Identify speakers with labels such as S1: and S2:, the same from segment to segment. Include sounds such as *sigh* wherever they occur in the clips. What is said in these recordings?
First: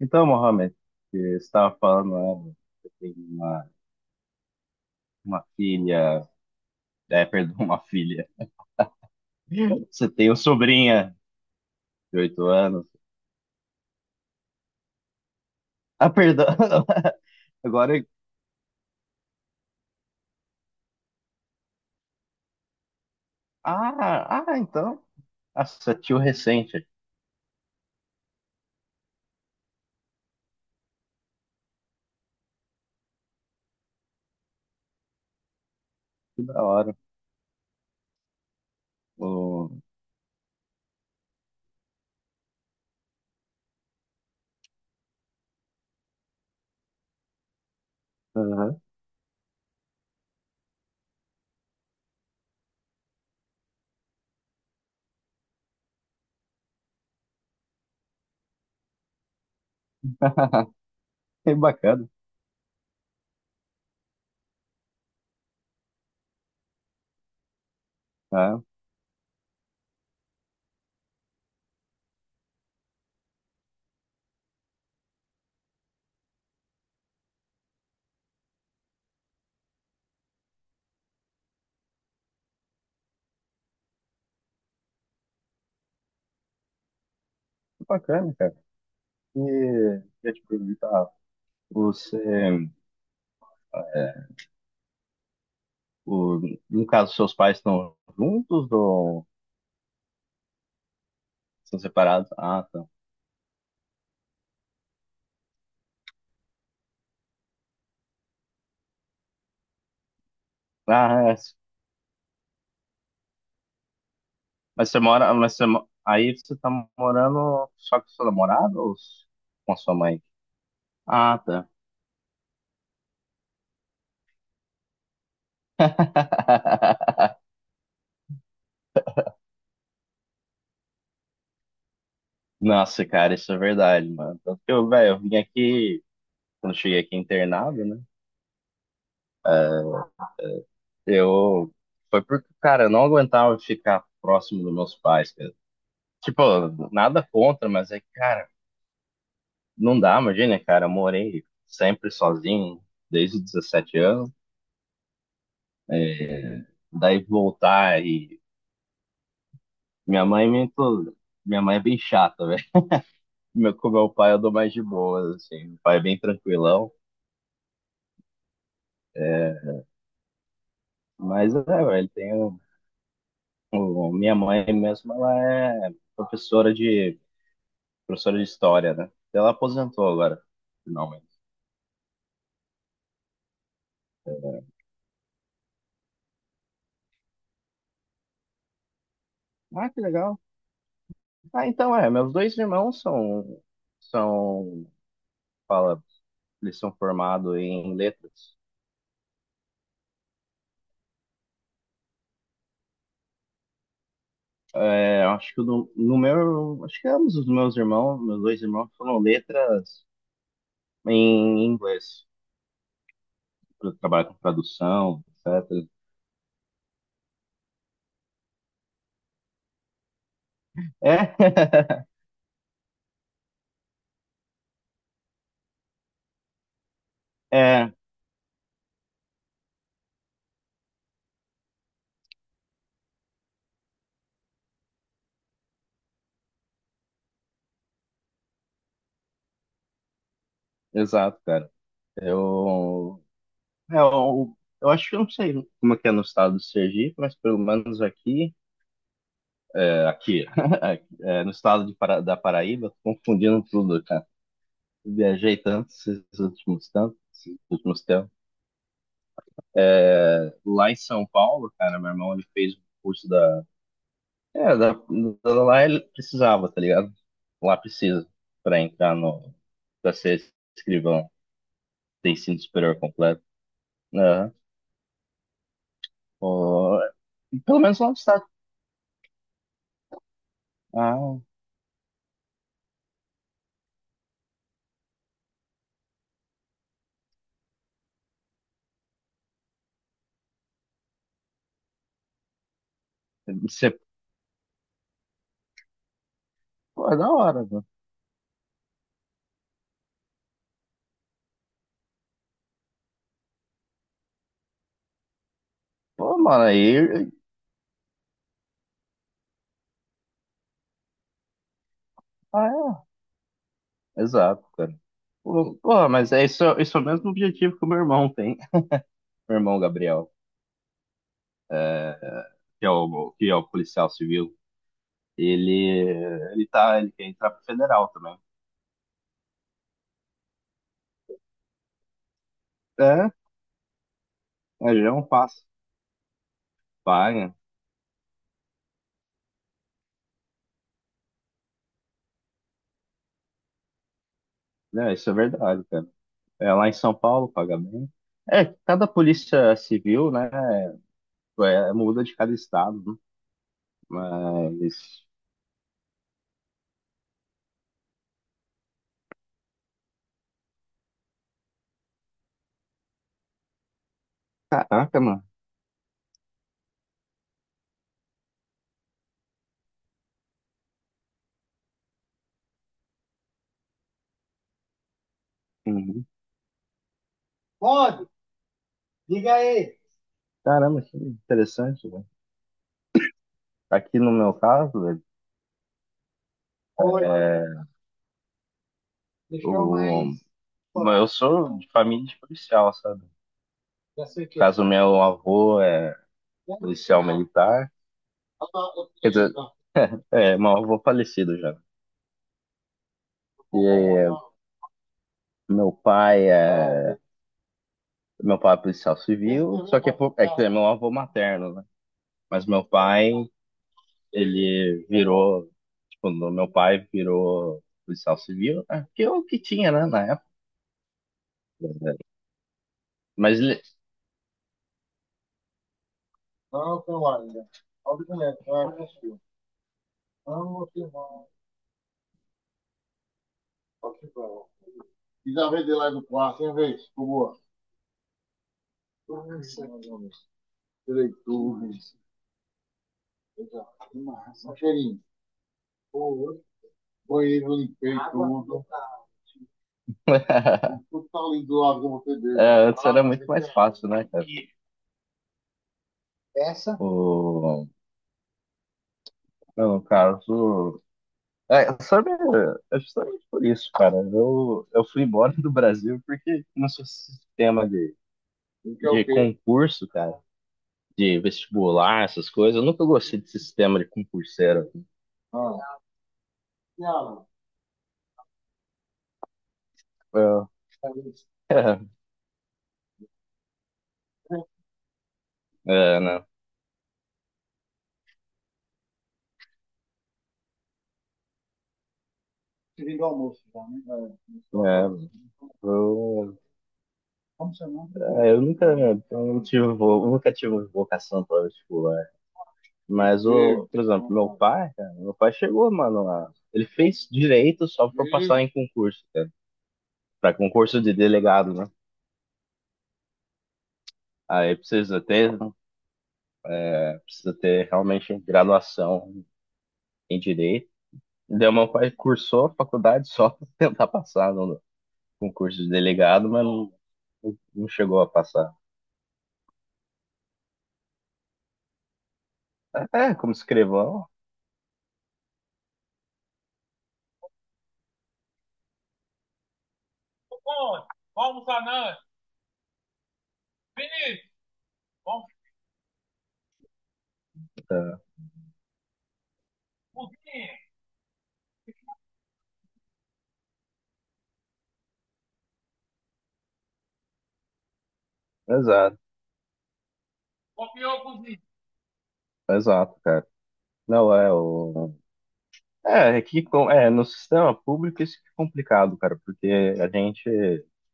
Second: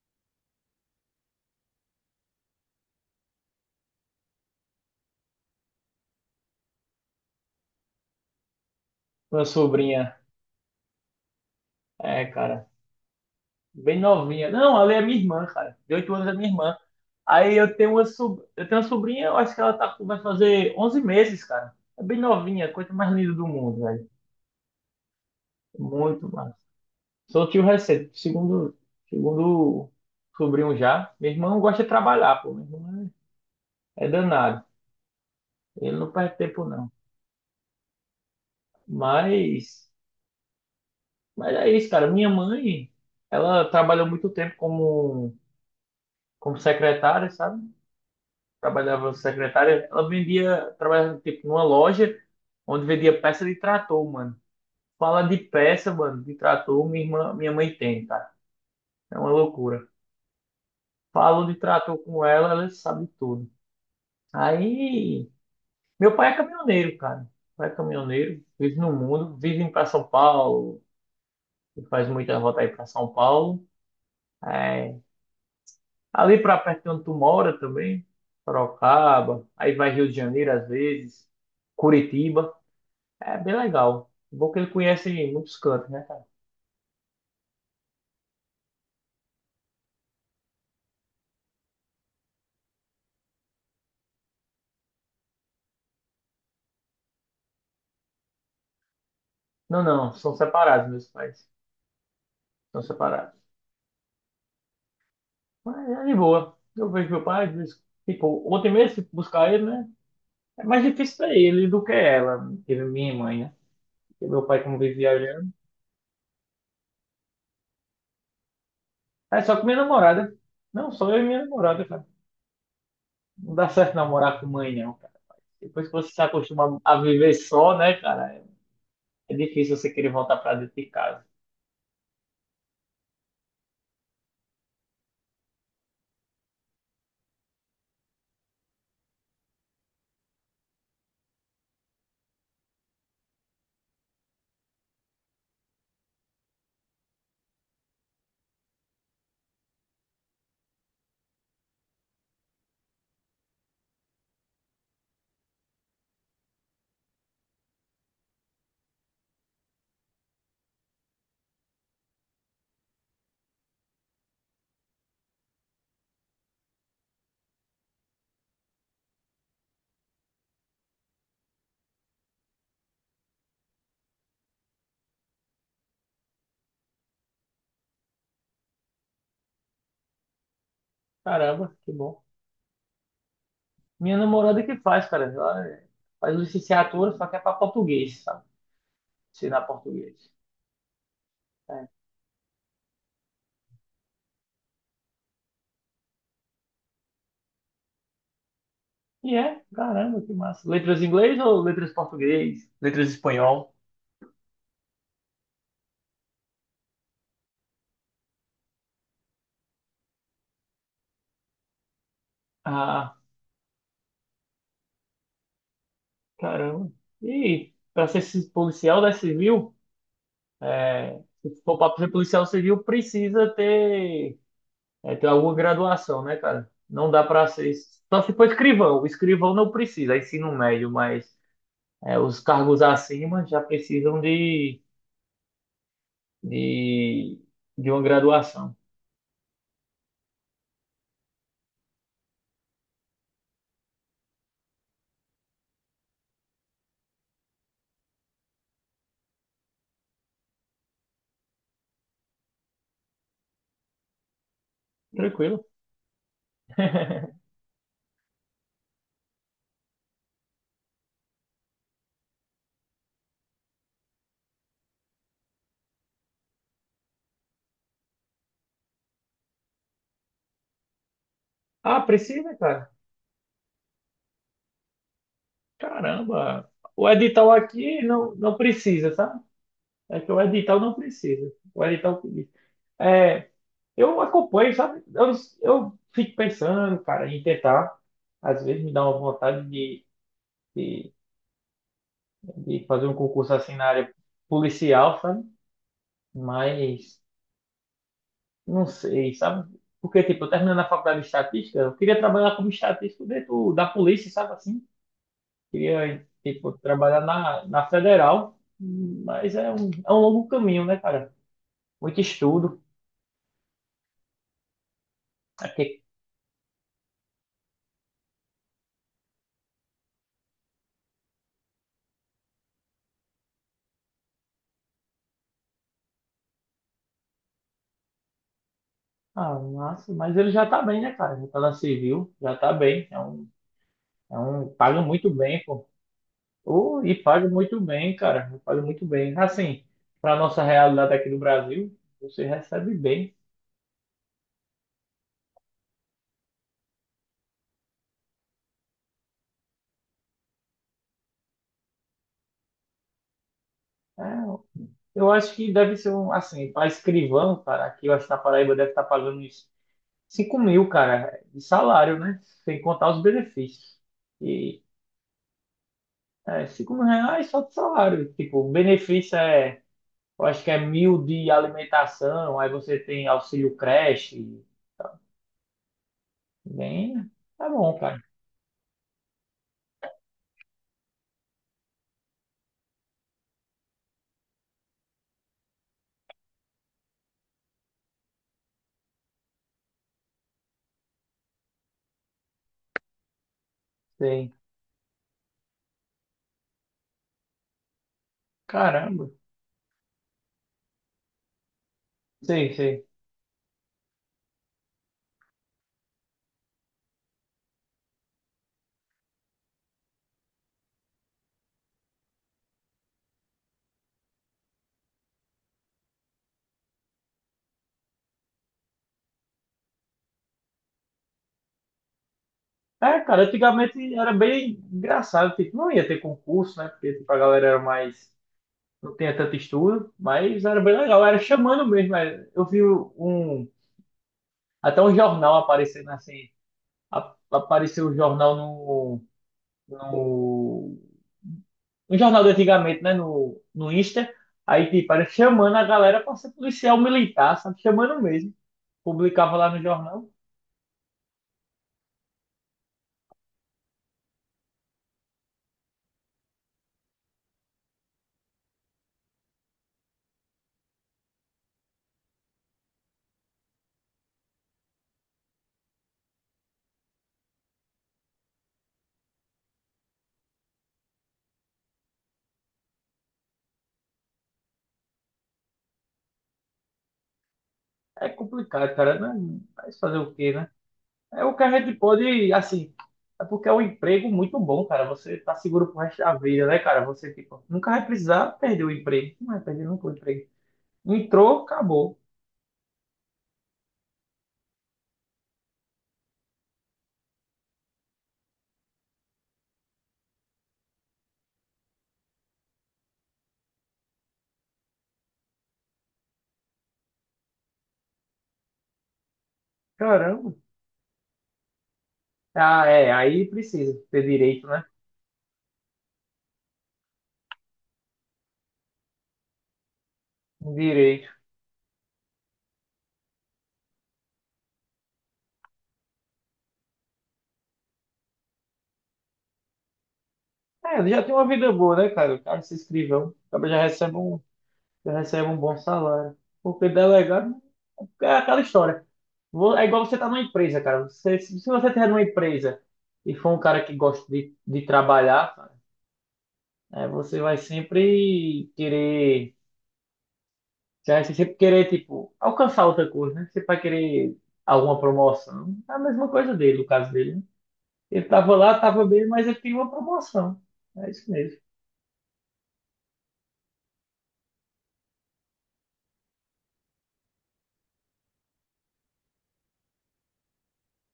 S1: Então, Mohamed, que você estava falando, né, você tem uma filha, perdão, *laughs* uma filha.
S2: Uma
S1: Você
S2: sobrinha.
S1: tem uma sobrinha de
S2: É,
S1: oito
S2: cara.
S1: anos.
S2: Bem novinha. Não, ela é minha irmã, cara. De
S1: Ah,
S2: 8 anos é
S1: perdão.
S2: minha irmã.
S1: *laughs*
S2: Aí eu tenho
S1: Agora,
S2: uma, sob eu tenho uma sobrinha. Eu acho que ela tá... vai fazer 11 meses, cara. É bem novinha, coisa mais linda do mundo, velho.
S1: então. Nossa, tio
S2: Muito massa.
S1: recente.
S2: Sou tio recente, segundo sobrinho já. Meu irmão gosta de trabalhar, pô. Meu irmão é danado. Ele não perde
S1: Que da
S2: tempo, não.
S1: hora. O-
S2: Mas, mas é isso, cara. Minha mãe, ela trabalhou muito tempo como secretária, sabe?
S1: Aham.
S2: Trabalhava secretária, ela vendia, trabalhava tipo numa loja onde vendia peça de trator, mano. Fala de peça, mano, de trator, minha irmã, minha mãe tem, cara. É uma loucura.
S1: *laughs*
S2: Falo
S1: Que
S2: de trator
S1: bacana,
S2: com ela, ela sabe tudo. Aí, meu pai é caminhoneiro, cara. Meu pai é caminhoneiro,
S1: tá?
S2: vive no mundo, vive para São Paulo, e faz muita volta aí para São Paulo. É, ali para perto de onde tu mora também, Sorocaba, aí vai Rio de Janeiro às vezes, Curitiba. É bem legal. Bom que ele conhece muitos cantos, né, cara?
S1: Que bacana, cara. E eu te perguntar, você, é, o, no caso, seus pais estão juntos ou
S2: Não, não, são separados meus pais.
S1: são separados? Ah,
S2: São
S1: tá.
S2: separados. Mas é de boa. Eu vejo meu pai, às vezes, tipo, ontem mesmo fui buscar ele, né? É mais difícil
S1: Ah,
S2: pra
S1: é.
S2: ele do que ela, que é minha mãe, né? Porque meu pai, como
S1: Mas
S2: vive
S1: você mora,
S2: viajando,
S1: mas você, mo- Aí você tá morando só com seu namorado ou
S2: é só com
S1: com
S2: minha
S1: a sua mãe?
S2: namorada. Não, só eu e
S1: Ah,
S2: minha
S1: tá.
S2: namorada, cara. Não dá certo namorar com mãe, não, cara. Depois que você se acostuma a viver
S1: *laughs*
S2: só, né, cara? É difícil você querer voltar pra dentro de casa.
S1: Nossa, cara, isso é verdade, mano. Tanto que eu, velho, eu vim aqui, quando eu cheguei aqui internado, né? Eu, Foi porque, cara, eu não aguentava ficar próximo dos meus pais, cara. Tipo, nada contra, mas é que, cara, não dá, imagina, cara, eu morei sempre sozinho desde os 17 anos. é, Daí voltar e Minha mãe é muito. Minha mãe é bem chata, velho. *laughs* Com meu pai eu dou mais de boas, assim. Meu pai é bem tranquilão. É, mas é, velho, minha mãe mesmo, ela é professora de história, né? Ela aposentou agora, finalmente.
S2: Caramba, que bom. Minha namorada que faz, cara. Ela faz licenciatura, só que é pra português, sabe? Ensinar
S1: Ah, que
S2: português.
S1: legal. Ah,
S2: É.
S1: então meus dois irmãos são fala, eles são formados em letras.
S2: E é, caramba, que massa. Letras em inglês ou letras em português? Letras em espanhol?
S1: É, acho que no, no meu, acho que ambos os meus irmãos, meus dois irmãos foram letras em inglês,
S2: Ah,
S1: para trabalhar com tradução, etc.
S2: caramba. E para ser policial da civil, se for pra
S1: É,
S2: ser policial civil, precisa ter, ter alguma graduação, né, cara? Não dá para
S1: *laughs*
S2: ser.
S1: é,
S2: Só se for escrivão. O escrivão não precisa, é ensino médio, mas os cargos acima já precisam de, de uma graduação.
S1: exato, cara. Eu, é, eu, eu acho que eu não sei como é que é no estado do Sergipe, mas pelo menos aqui, aqui, *laughs* no estado de da Paraíba, tô confundindo tudo, cara. Viajei
S2: Tranquilo.
S1: tanto
S2: *laughs*
S1: esses últimos tempos. Lá em São Paulo, cara, meu irmão ele fez um curso da É, da, da- da lá ele precisava, tá ligado? Lá precisa pra entrar no, pra ser escrivão,
S2: Ah,
S1: ter
S2: precisa,
S1: ensino
S2: cara?
S1: superior completo. Aham.
S2: Caramba.
S1: Pô,
S2: O edital
S1: pelo menos
S2: aqui
S1: lá no
S2: não,
S1: estado.
S2: não precisa, sabe? É que o edital não
S1: Ah,
S2: precisa. O edital diz. é, eu acompanho, sabe? Eu fico pensando, cara, em tentar. Às vezes me dá uma vontade de, de fazer um concurso assim na
S1: você,
S2: área policial, sabe?
S1: pô, é
S2: Mas
S1: da hora, mano.
S2: não sei, sabe? Porque, tipo, eu terminando a faculdade de estatística, eu queria trabalhar como estatístico dentro da polícia, sabe assim? Queria
S1: Pô, mano,
S2: tipo, trabalhar
S1: aí,
S2: na, na federal, mas é um longo caminho, né, cara? Muito estudo.
S1: ah, exato, cara. Pô,
S2: Porque,
S1: pô, mas é isso, é, isso é o mesmo objetivo que o meu irmão tem. *laughs* Meu irmão Gabriel, que é o policial civil, ele, ele quer entrar pro federal também.
S2: ah, massa, mas ele já tá bem, né, cara? Já tá na civil, já tá bem.
S1: É,
S2: É um,
S1: É
S2: paga
S1: já é um
S2: muito bem,
S1: passo.
S2: pô. Oh, e paga
S1: Paga.
S2: muito bem, cara. Paga muito bem. Assim, para nossa realidade aqui do Brasil, você recebe bem.
S1: É, isso é verdade, cara. É, lá em São Paulo paga bem. É, cada polícia civil, né, muda de cada estado, né?
S2: É,
S1: Mas,
S2: eu acho que deve ser um, assim, para escrivão, cara, aqui eu acho que na Paraíba deve estar pagando uns 5 mil, cara, de salário, né? Sem contar os benefícios. E
S1: caraca, mano.
S2: é, 5 mil reais só de salário. Tipo, o benefício é, eu acho que é mil de alimentação, aí você tem auxílio creche.
S1: Uhum.
S2: Bem, tá bom, cara.
S1: Pode, diga aí. Caramba, que interessante, né? Aqui no meu caso, velho, oi, é, deixou o, mais. Eu sou de família de policial, sabe? Já sei o
S2: Sei.
S1: que é. Caso, meu avô é policial militar,
S2: Caramba.
S1: quer dizer, meu avô falecido já.
S2: Sim, sim.
S1: E meu pai é Meu pai é policial civil, só que é que é meu avô materno, né? Mas meu pai, ele virou, tipo, meu pai virou policial civil, né? Que é o que tinha, né, na época.
S2: É, cara,
S1: Mas ele,
S2: antigamente era bem engraçado, tipo, não ia ter concurso, né?
S1: não,
S2: Porque
S1: não
S2: tipo, a galera
S1: ainda.
S2: era
S1: Olha o
S2: mais.
S1: não é.
S2: Não tinha tanto estudo, mas era
S1: Não,
S2: bem
S1: tem
S2: legal, era
S1: não.
S2: chamando mesmo. É. Eu vi um.
S1: Só que não.
S2: Até um jornal
S1: E
S2: aparecendo
S1: lá do
S2: assim,
S1: quarto, hein, vez? Por boa.
S2: apareceu o jornal no, no,
S1: Direitores.
S2: no jornal de antigamente, né? No, no Insta.
S1: Um
S2: Aí, tipo,
S1: cheirinho.
S2: era chamando a galera para ser
S1: Pô,
S2: policial militar,
S1: banheiro
S2: sabe?
S1: limpei.
S2: Chamando mesmo. Publicava lá no jornal.
S1: Tudo tá lindo. Antes era muito mais fácil, né, cara? Essa? No caso. É, sabe, é justamente por isso, cara. Eu fui embora do Brasil porque nosso sistema de, porque é o de quê? Concurso, cara, de vestibular, essas coisas. Eu nunca gostei desse sistema de concurseiro. Ah, não.
S2: É complicado, cara, né, mas fazer o quê,
S1: Eu,
S2: né? É o que a
S1: *laughs*
S2: gente
S1: é,
S2: pode, assim. É porque é um emprego muito bom, cara. Você tá seguro pro resto da
S1: né?
S2: vida, né, cara? Você, tipo, nunca vai precisar perder o emprego. Não vai perder nunca o emprego. Entrou, acabou.
S1: Vindo do almoço já, né? É, do é, eu, como seu nome? é, eu nunca, eu nunca tive vocação para vestibular. Por exemplo, meu pai, cara, meu pai chegou, mano, lá ele fez direito só pra passar em concurso, cara,
S2: Caramba.
S1: para concurso de delegado, né?
S2: Ah, é. Aí precisa ter direito,
S1: Aí
S2: né?
S1: precisa ter realmente graduação em
S2: Um
S1: direito.
S2: Direito.
S1: Então, meu pai cursou a faculdade só pra tentar passar no concurso de delegado, mas não chegou a passar.
S2: É, ele já tem uma vida boa, né, cara? O cara se escrivão,
S1: É, como
S2: acaba
S1: escrivão,
S2: já recebe um bom salário. Porque delegado é aquela história. É igual você tá numa empresa, cara. Você, se você tiver numa empresa e for um cara que gosta de trabalhar, cara, você vai
S1: tá.
S2: sempre querer, você vai sempre querer, tipo, alcançar outra coisa, né? Você vai querer alguma promoção. É a mesma coisa dele, no caso dele, né? Ele tava lá, tava
S1: Exato,
S2: bem, mas ele tem uma promoção. É isso mesmo.
S1: exato, cara. Não é o. No sistema público isso que é complicado, cara, porque a gente,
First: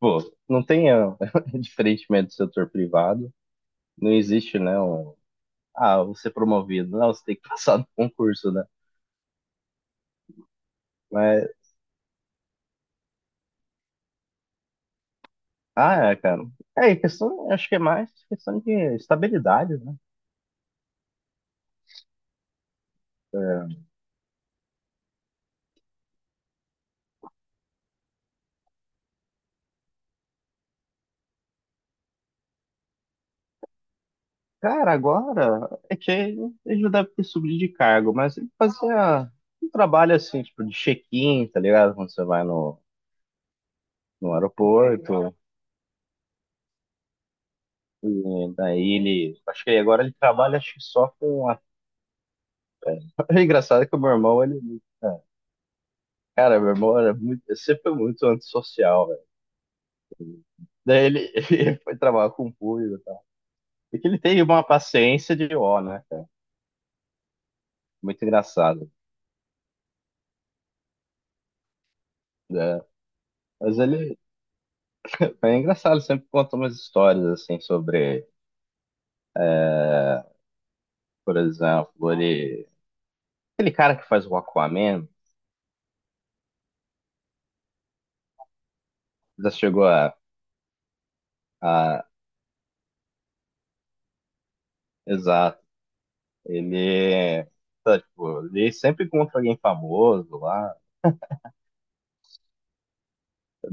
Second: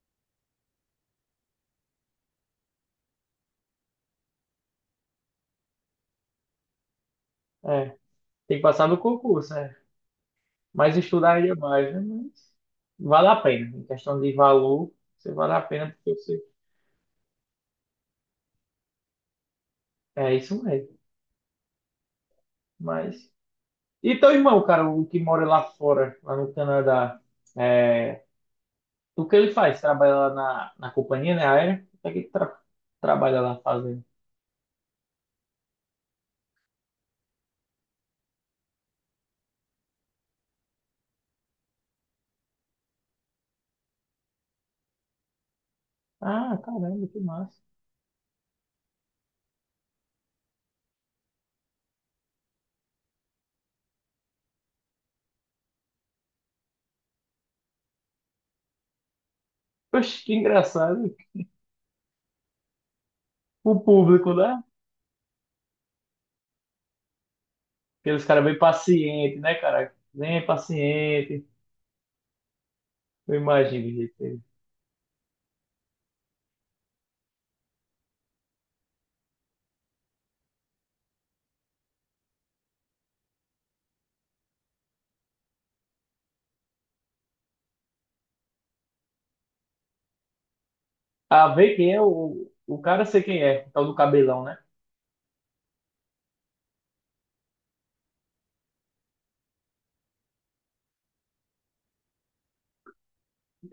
S1: pô, não tem, *laughs* diferentemente do setor privado, não existe, né, você é promovido, não, você tem que passar no
S2: É,
S1: concurso,
S2: tem que
S1: né?
S2: passar no concurso, é. Mas
S1: Mas,
S2: estudaria mais, né? Mas vale a pena. Em questão de valor, você vale a pena porque você.
S1: cara, acho que é mais questão de estabilidade, né?
S2: É isso mesmo. Mas.
S1: é,
S2: E teu irmão, cara, o que mora lá fora, lá no Canadá, é... o que ele faz? Trabalha lá na, na companhia, né? Aérea? O que é que ele trabalha lá fazendo?
S1: Cara, agora é que ele já deve ter subido de cargo, mas ele fazia um trabalho assim, tipo, de check-in, tá ligado? Quando você vai no, no aeroporto,
S2: Ah, caramba, que massa.
S1: e daí ele, acho que agora ele trabalha acho que só com a... *laughs* É engraçado que o meu irmão, cara, meu irmão sempre foi muito antissocial, velho.
S2: Poxa, que
S1: Daí
S2: engraçado.
S1: ele, *laughs* ele foi trabalhar com o público e tal.
S2: O
S1: E que ele
S2: público,
S1: tem
S2: né?
S1: uma paciência de ó, né, cara?
S2: Aqueles
S1: Muito
S2: caras bem
S1: engraçado,
S2: pacientes, né, cara? Bem paciente.
S1: né?
S2: Eu
S1: Mas
S2: imagino,
S1: ele,
S2: gente.
S1: é engraçado, ele sempre conta umas histórias, assim, sobre, por exemplo, ele, aquele cara que faz o Aquaman, já chegou a,
S2: Ah, vê quem é
S1: a,
S2: o cara, sei quem é. É. O tal do cabelão, né?
S1: exato, ele, tá, tipo, ele sempre encontra alguém famoso lá,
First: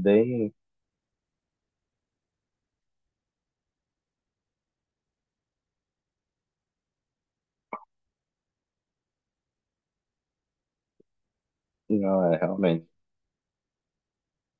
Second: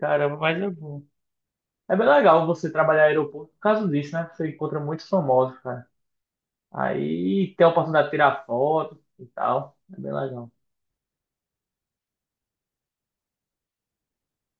S2: Caramba, mas é bom. É bem legal você trabalhar em aeroporto por causa disso, né? Você encontra muitos famosos, cara. Aí tem a oportunidade de tirar foto e tal. É bem legal.
S1: não, é realmente.